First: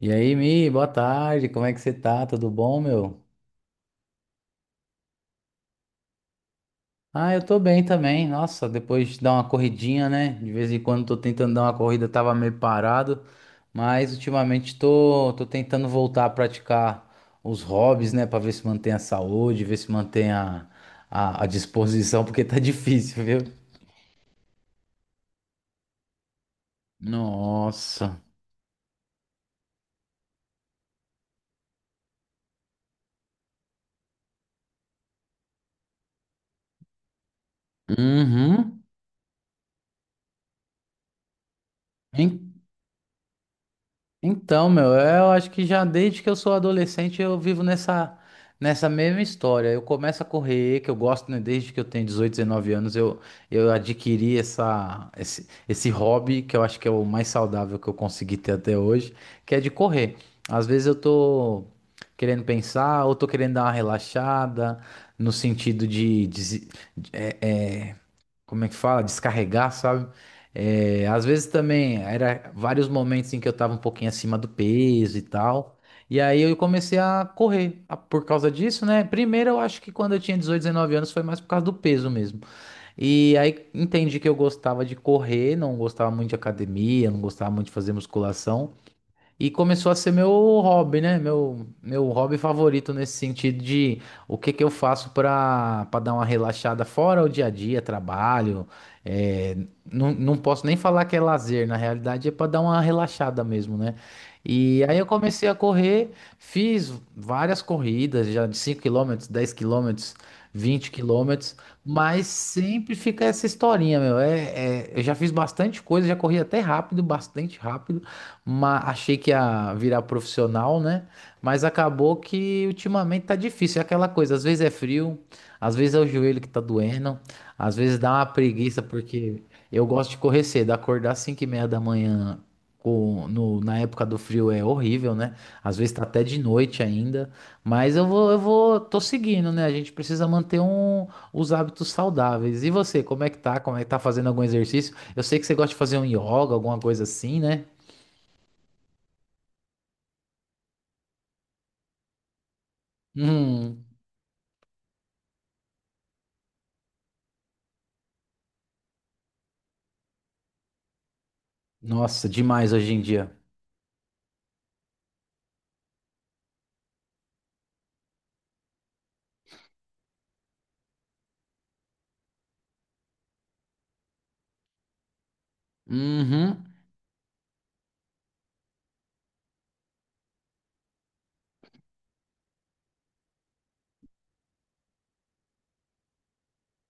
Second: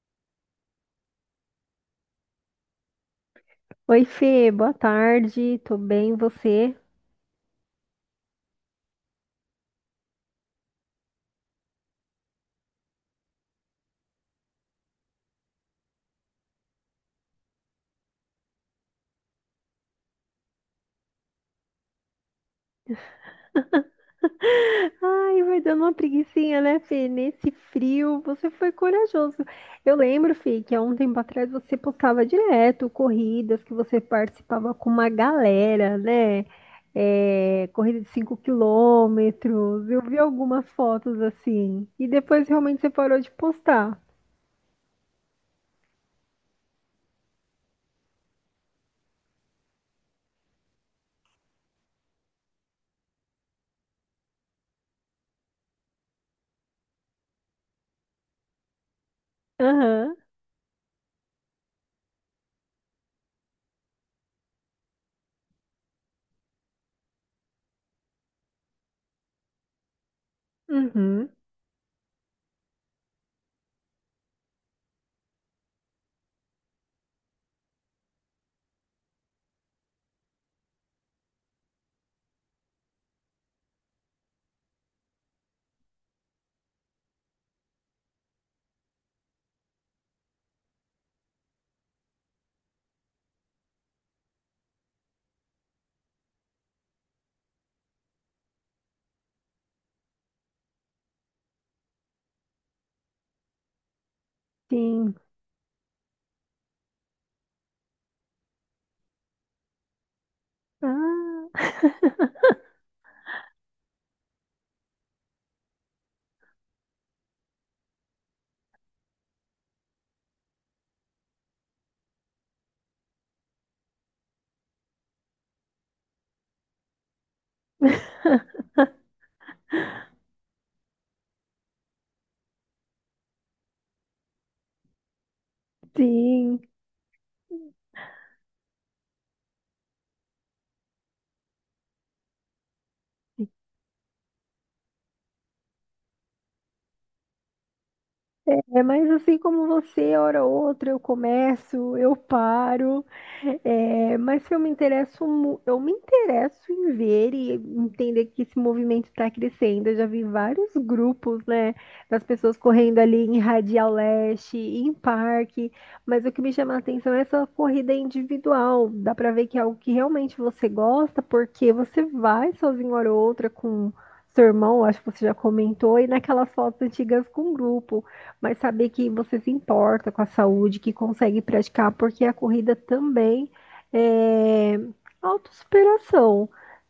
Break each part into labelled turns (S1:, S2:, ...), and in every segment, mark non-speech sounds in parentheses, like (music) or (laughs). S1: E aí, Mi, boa tarde, como é que você tá? Tudo bom, meu?
S2: Oi, Fê, boa tarde, tô bem, e você?
S1: Ah, eu tô bem também. Nossa, depois de dar uma corridinha, né? De vez em quando tô tentando dar uma corrida, tava meio parado, mas ultimamente tô tentando voltar a praticar os hobbies, né? Pra ver se mantém a saúde, ver se mantém a disposição, (laughs) porque tá difícil, viu?
S2: Ai, vai dando uma preguicinha, né, Fê? Nesse frio,
S1: Nossa.
S2: você foi corajoso. Eu lembro, Fê, que há um tempo atrás você postava direto corridas que você participava com uma galera, né? É, corrida de 5
S1: Uhum.
S2: quilômetros. Eu vi algumas fotos assim. E depois realmente você parou de postar.
S1: Então, meu, eu acho que já desde que eu sou adolescente eu vivo nessa mesma história. Eu começo a correr, que eu gosto, né, desde que eu tenho 18, 19 anos, eu adquiri esse hobby que eu acho que é o mais saudável que eu consegui ter até hoje, que é de correr.
S2: Aham,
S1: Às vezes eu tô querendo pensar ou tô querendo dar uma relaxada, no sentido de, como é que fala? Descarregar, sabe? É, às
S2: uhum,
S1: vezes também era vários momentos em que eu tava um pouquinho acima do peso e tal. E aí eu comecei a por causa disso, né? Primeiro eu acho que quando eu tinha 18, 19 anos foi mais por causa do peso mesmo. E aí entendi que eu gostava de correr, não gostava muito de academia, não gostava muito de fazer musculação. E começou a ser meu hobby, né? Meu hobby favorito nesse sentido de o que que eu faço para dar uma relaxada fora o dia a dia, trabalho. É, não, não posso nem falar que é lazer, na realidade é para dar uma relaxada mesmo, né? E aí eu
S2: sim.
S1: comecei a correr, fiz várias corridas, já de 5 km, 10 km, vinte
S2: Ah,
S1: quilômetros, mas sempre fica essa historinha, meu. Eu já fiz bastante coisa, já corri até rápido, bastante rápido, mas achei que ia virar profissional, né? Mas acabou que ultimamente tá difícil. É aquela coisa, às vezes é frio, às vezes é o joelho que tá doendo, às vezes dá uma preguiça, porque eu gosto de correr cedo, acordar às 5 e meia da manhã. Na época do frio é horrível, né? Às vezes tá até de
S2: sim.
S1: noite ainda, mas eu vou, tô seguindo, né? A gente precisa manter os hábitos saudáveis. E você, como é que tá? Como é que tá fazendo algum exercício? Eu sei que você gosta de fazer um yoga, alguma coisa assim, né?
S2: É, mas assim como você, hora ou outra, eu começo, eu paro.
S1: Hum,
S2: É, mas eu me interesso, eu me interesso em ver e entender que esse movimento está crescendo. Eu já vi vários grupos, né, das
S1: nossa,
S2: pessoas
S1: demais hoje
S2: correndo
S1: em
S2: ali
S1: dia.
S2: em Radial Leste, em parque, mas o que me chama a atenção é essa corrida individual. Dá para ver que é algo que realmente você gosta, porque você vai sozinho hora ou outra com seu irmão, acho que você já comentou, e naquelas
S1: Uhum.
S2: fotos antigas com grupo, mas saber que você se importa com a saúde, que consegue praticar, porque a corrida também é autossuperação.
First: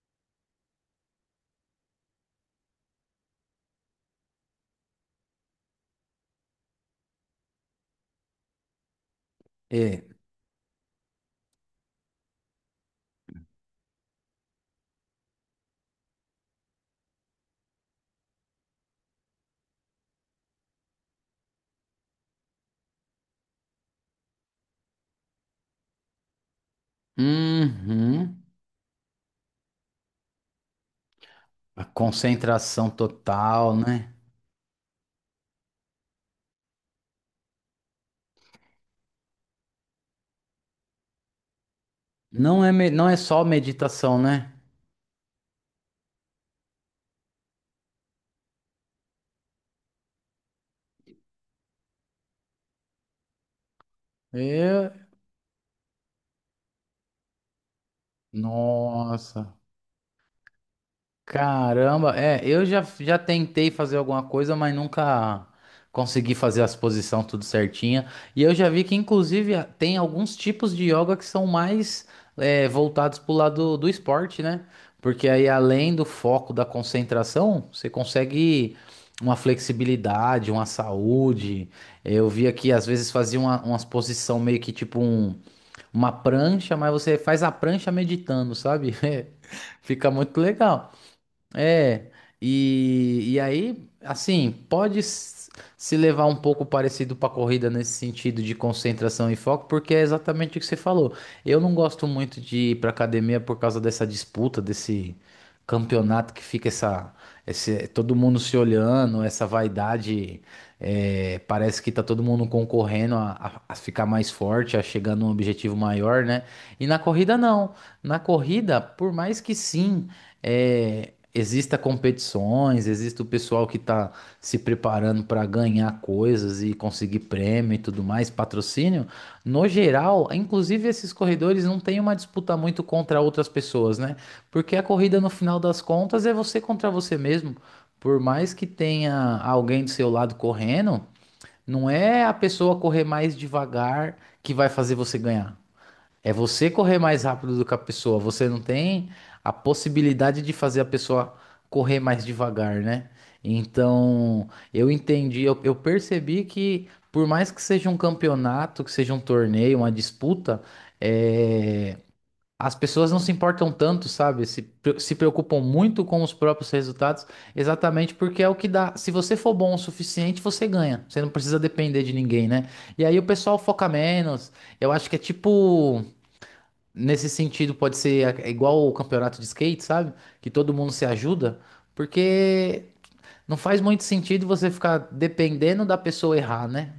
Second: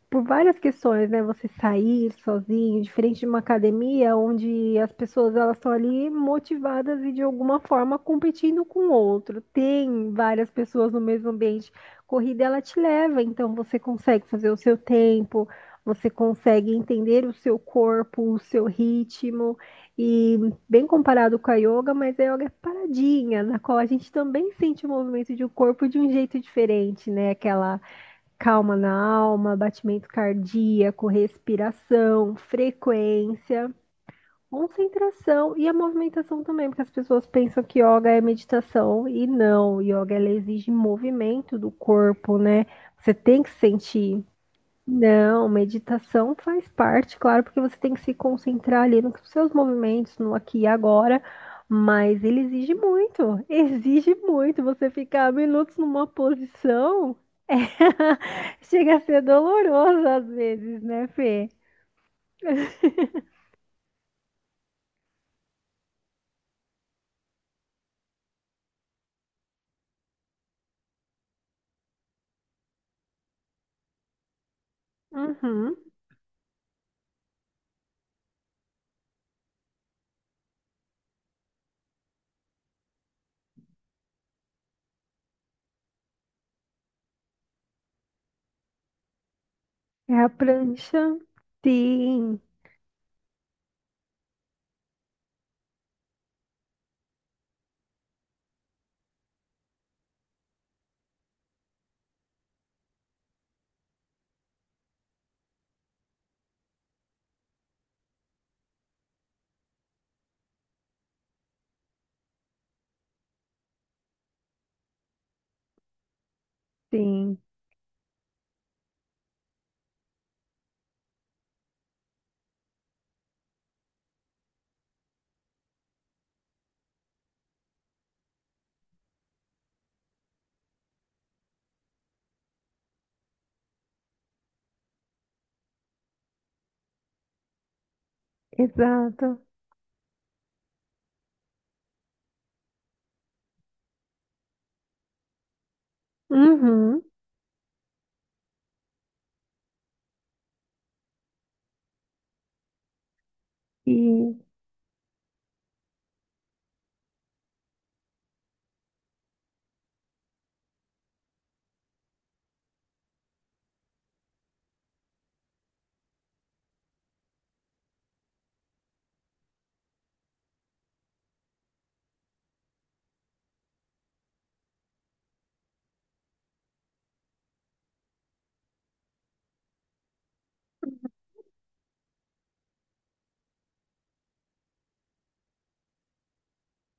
S2: Por várias questões, né? Você sair sozinho, diferente de uma academia, onde as pessoas elas estão ali motivadas e de alguma forma competindo com o outro.
S1: É.
S2: Tem várias pessoas no mesmo ambiente. Corrida ela te leva, então você consegue fazer o seu tempo, você consegue entender o seu corpo, o seu ritmo e bem comparado com a yoga, mas a yoga é paradinha, na qual a gente também sente o movimento de um corpo de um jeito diferente, né? Aquela
S1: Uhum.
S2: calma na alma, batimento cardíaco,
S1: A
S2: respiração,
S1: concentração
S2: frequência,
S1: total, né?
S2: concentração e a movimentação também, porque as pessoas pensam que yoga é meditação e não, yoga ela exige movimento do corpo,
S1: Não
S2: né?
S1: é, não
S2: Você
S1: é só
S2: tem que
S1: meditação,
S2: sentir
S1: né?
S2: não, meditação faz parte, claro, porque você tem que se concentrar ali nos seus movimentos, no aqui e agora, mas ele exige muito, (laughs) exige muito você
S1: É.
S2: ficar minutos numa posição. (laughs) Chega a ser
S1: Nossa.
S2: doloroso às vezes, né, Fê?
S1: Caramba, é, eu já tentei fazer alguma coisa, mas nunca consegui fazer as posições tudo certinha. E eu já vi que, inclusive, tem alguns tipos de yoga que são mais, é, voltados pro lado do esporte, né? Porque aí,
S2: Uhum.
S1: além do foco da concentração, você consegue uma flexibilidade, uma saúde. Eu vi aqui, às vezes, fazia umas posição meio que tipo uma prancha, mas você faz a prancha meditando, sabe? (laughs) Fica
S2: É a
S1: muito legal.
S2: prancha?
S1: É,
S2: Sim,
S1: e aí, assim, se levar um pouco parecido para corrida nesse sentido de concentração e foco, porque é exatamente o que você falou. Eu não gosto muito de ir para academia por causa dessa disputa, desse campeonato que fica todo mundo se olhando, essa vaidade, é, parece que tá todo mundo concorrendo a ficar mais forte, a chegar num objetivo maior, né? E na corrida
S2: sim,
S1: não. Na corrida, por mais que sim, é, exista competições, exista o pessoal que está se preparando para ganhar coisas e conseguir prêmio e tudo mais, patrocínio. No geral, inclusive esses corredores não têm uma disputa muito contra outras pessoas, né? Porque a corrida no final das contas é você contra você mesmo. Por mais que tenha
S2: exato.
S1: alguém do seu lado correndo, não é a pessoa correr mais devagar que vai fazer você ganhar. É você correr
S2: Uhum.
S1: mais rápido do que a pessoa. Você não tem a possibilidade de fazer a pessoa correr mais devagar, né?
S2: E
S1: Então, eu entendi, eu percebi que por mais que seja um campeonato, que seja um torneio, uma disputa, é, as pessoas não se importam tanto, sabe? Se preocupam muito com os próprios resultados, exatamente porque é o que dá. Se você for bom o suficiente, você ganha. Você não precisa depender de ninguém, né? E aí o pessoal foca menos. Eu acho que é tipo. Nesse sentido, pode ser, igual o campeonato de skate, sabe? Que todo mundo se ajuda, porque não faz muito sentido você ficar dependendo da pessoa errar, né?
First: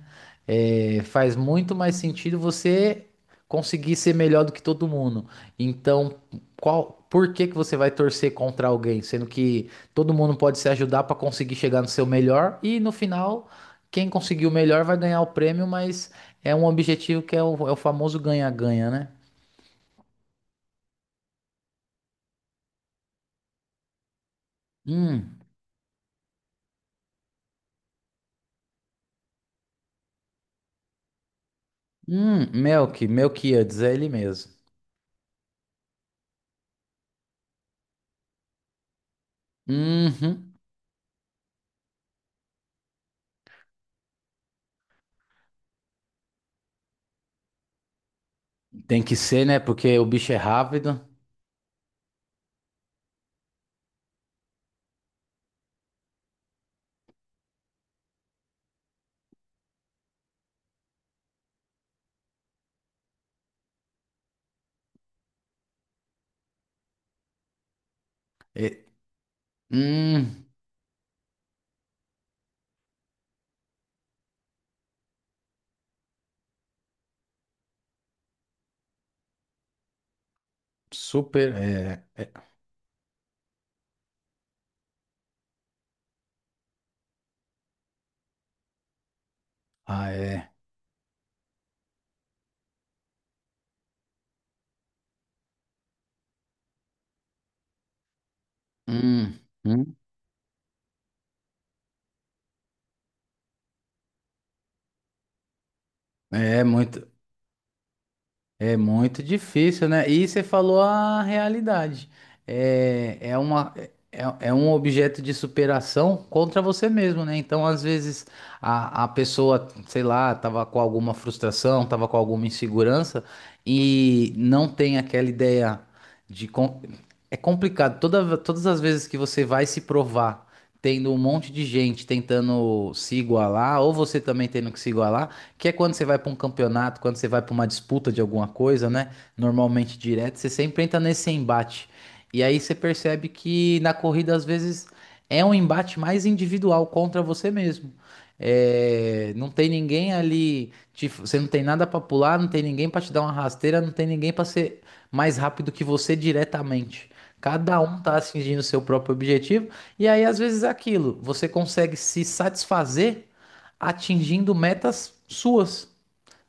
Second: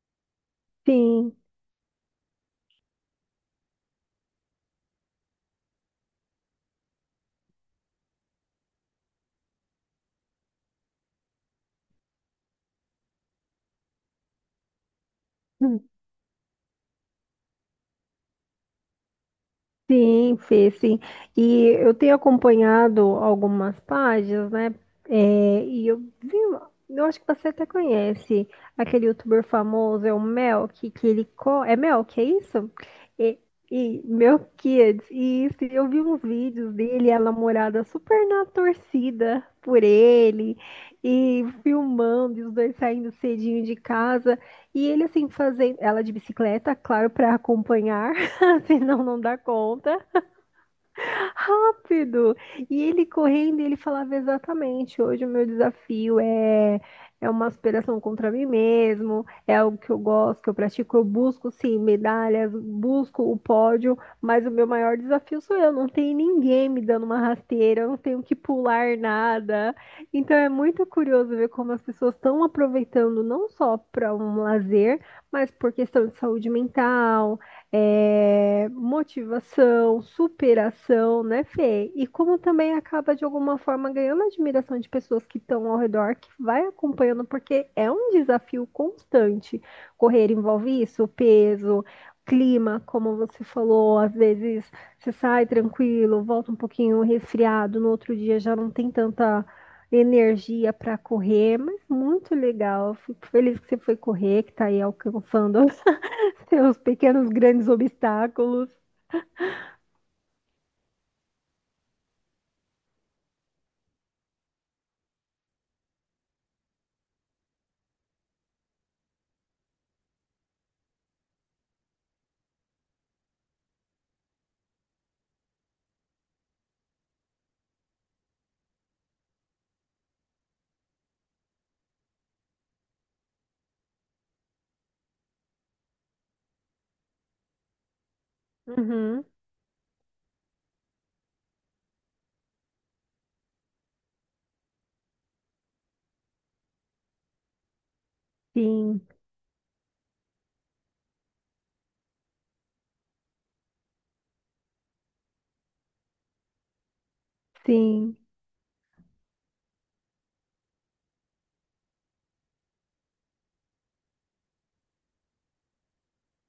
S1: É, faz
S2: sim.
S1: muito mais sentido você conseguir ser melhor do que todo mundo. Então, qual, por que que você vai torcer contra alguém, sendo que todo mundo pode se ajudar para conseguir chegar no seu melhor e no final, quem conseguir o melhor vai ganhar o prêmio, mas é um objetivo que é o famoso ganha-ganha, né?
S2: Sim, Fê, sim. E eu tenho acompanhado algumas páginas, né?
S1: Hum.
S2: É, e eu vi, eu acho que você até conhece aquele youtuber famoso, é o Melk, que ele é Melk, é isso?
S1: Melk,
S2: E,
S1: Melquíades, é
S2: e
S1: ele mesmo.
S2: Melquiades, isso. E isso, eu vi uns vídeos dele, e a namorada super na torcida por
S1: Uhum.
S2: ele, e filmando, e os dois saindo cedinho de casa, e ele assim fazendo, ela de bicicleta, claro, para acompanhar. (laughs)
S1: Tem
S2: Senão
S1: que
S2: não dá
S1: ser, né? Porque
S2: conta.
S1: o bicho é rápido.
S2: Rápido! E ele correndo, ele falava exatamente: hoje o meu desafio é é uma aspiração contra mim mesmo, é algo que eu gosto, que eu pratico, eu busco sim medalhas, busco o pódio, mas o meu maior desafio sou eu, não tem ninguém me dando uma rasteira, eu não tenho que
S1: É,
S2: pular nada. Então
S1: hum,
S2: é muito curioso ver como as pessoas estão aproveitando não só para um lazer, mas por questão de saúde mental, é, motivação, superação, né,
S1: super.
S2: Fê?
S1: É,
S2: E
S1: é,
S2: como também acaba de alguma forma ganhando a admiração de pessoas que estão ao redor, que vai acompanhando, porque é um desafio constante.
S1: ah,
S2: Correr
S1: é.
S2: envolve isso, peso, clima, como você falou, às vezes você sai tranquilo, volta um pouquinho resfriado, no outro dia já não tem
S1: Hum,
S2: tanta
S1: hum.
S2: energia para correr, mas muito legal. Fico feliz que você foi correr, que está aí alcançando. (laughs)
S1: É
S2: Seus
S1: muito.
S2: pequenos grandes obstáculos.
S1: É muito difícil, né? E você falou a realidade. É, é uma, é um objeto de superação contra você mesmo, né? Então, às vezes, a pessoa, sei lá, tava com alguma frustração, tava com alguma insegurança e não tem aquela ideia de. É complicado. Todas as vezes que você vai se provar, tendo um monte de gente tentando se igualar, ou você também tendo que se igualar. Que é quando você vai para um campeonato, quando você vai para uma disputa de alguma coisa, né?
S2: Uhum.
S1: Normalmente direto, você sempre entra nesse embate. E aí você percebe que na corrida, às vezes, é um embate mais individual contra você mesmo.
S2: Sim,
S1: É, não tem ninguém ali, você não tem nada para pular, não tem ninguém para te dar uma rasteira, não tem ninguém para ser mais rápido que você diretamente. Cada um tá
S2: sim,
S1: atingindo o seu próprio objetivo, e aí às vezes é aquilo, você consegue se satisfazer atingindo metas suas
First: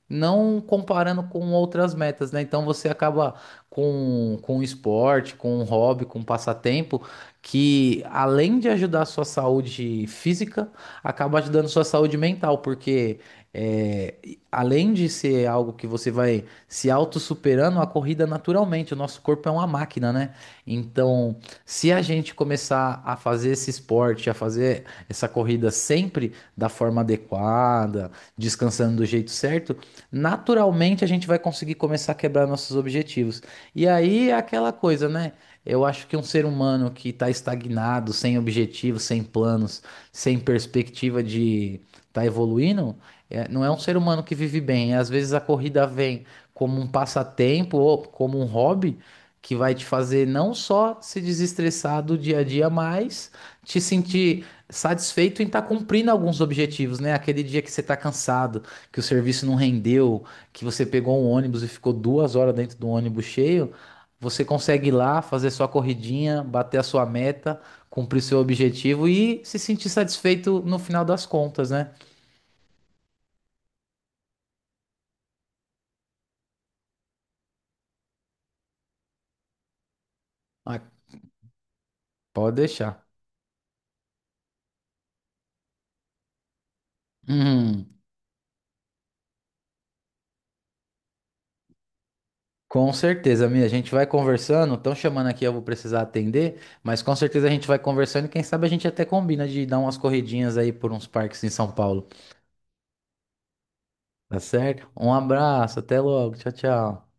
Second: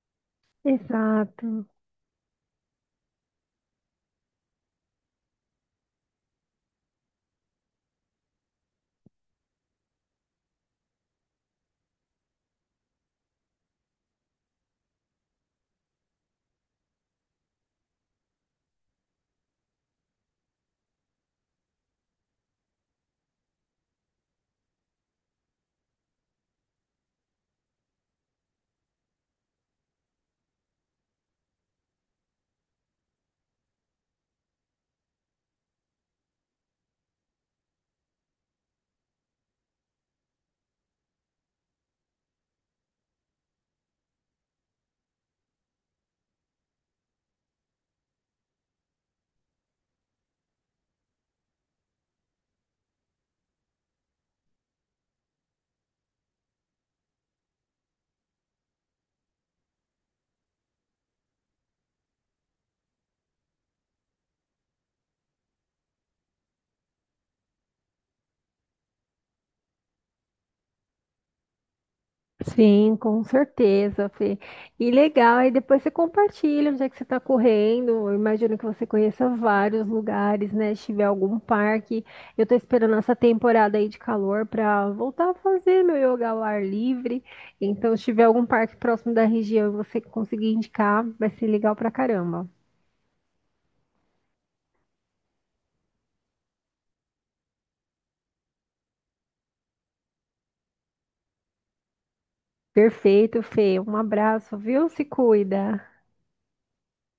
S1: não comparando com
S2: exato.
S1: outras metas, né? Então você acaba com um esporte, com um hobby, com um passatempo, que além de ajudar a sua saúde física, acaba ajudando a sua saúde mental, porque é, além de ser algo que você vai se auto-superando, a corrida naturalmente, o nosso corpo é uma máquina, né? Então, se a gente começar a fazer esse esporte, a fazer essa corrida sempre da forma adequada, descansando do jeito certo, naturalmente a gente vai conseguir começar a quebrar nossos objetivos. E aí é aquela coisa, né? Eu acho que um ser humano que está estagnado, sem objetivos, sem planos, sem perspectiva de estar tá evoluindo, é, não é um ser humano que vive bem. Às vezes a corrida vem como um passatempo ou como um hobby que vai te fazer não só se desestressar do dia a dia, mas te sentir satisfeito em estar cumprindo alguns objetivos, né? Aquele dia que você está cansado, que o serviço não rendeu, que você pegou um ônibus e ficou 2 horas dentro do ônibus cheio, você consegue ir lá fazer sua corridinha, bater a sua meta, cumprir seu objetivo e se sentir satisfeito no final das contas, né?
S2: Sim, com certeza, Fê. E legal, aí depois você compartilha onde é que você está correndo. Eu imagino que você conheça vários lugares, né?
S1: Ah,
S2: Se tiver algum parque. Eu
S1: pode
S2: estou esperando
S1: deixar.
S2: essa temporada aí de calor para voltar a fazer meu yoga ao ar livre. Então,
S1: Hum,
S2: se tiver algum parque próximo da região e você conseguir indicar, vai ser legal pra caramba.
S1: com certeza, Mia. A gente vai conversando. Estão chamando aqui, eu vou precisar atender, mas com certeza a gente vai conversando e quem sabe a gente até combina de dar umas corridinhas aí por uns parques em São Paulo.
S2: Perfeito, Fê. Um
S1: Tá
S2: abraço, viu?
S1: certo?
S2: Se
S1: Um abraço,
S2: cuida.
S1: até logo. Tchau, tchau.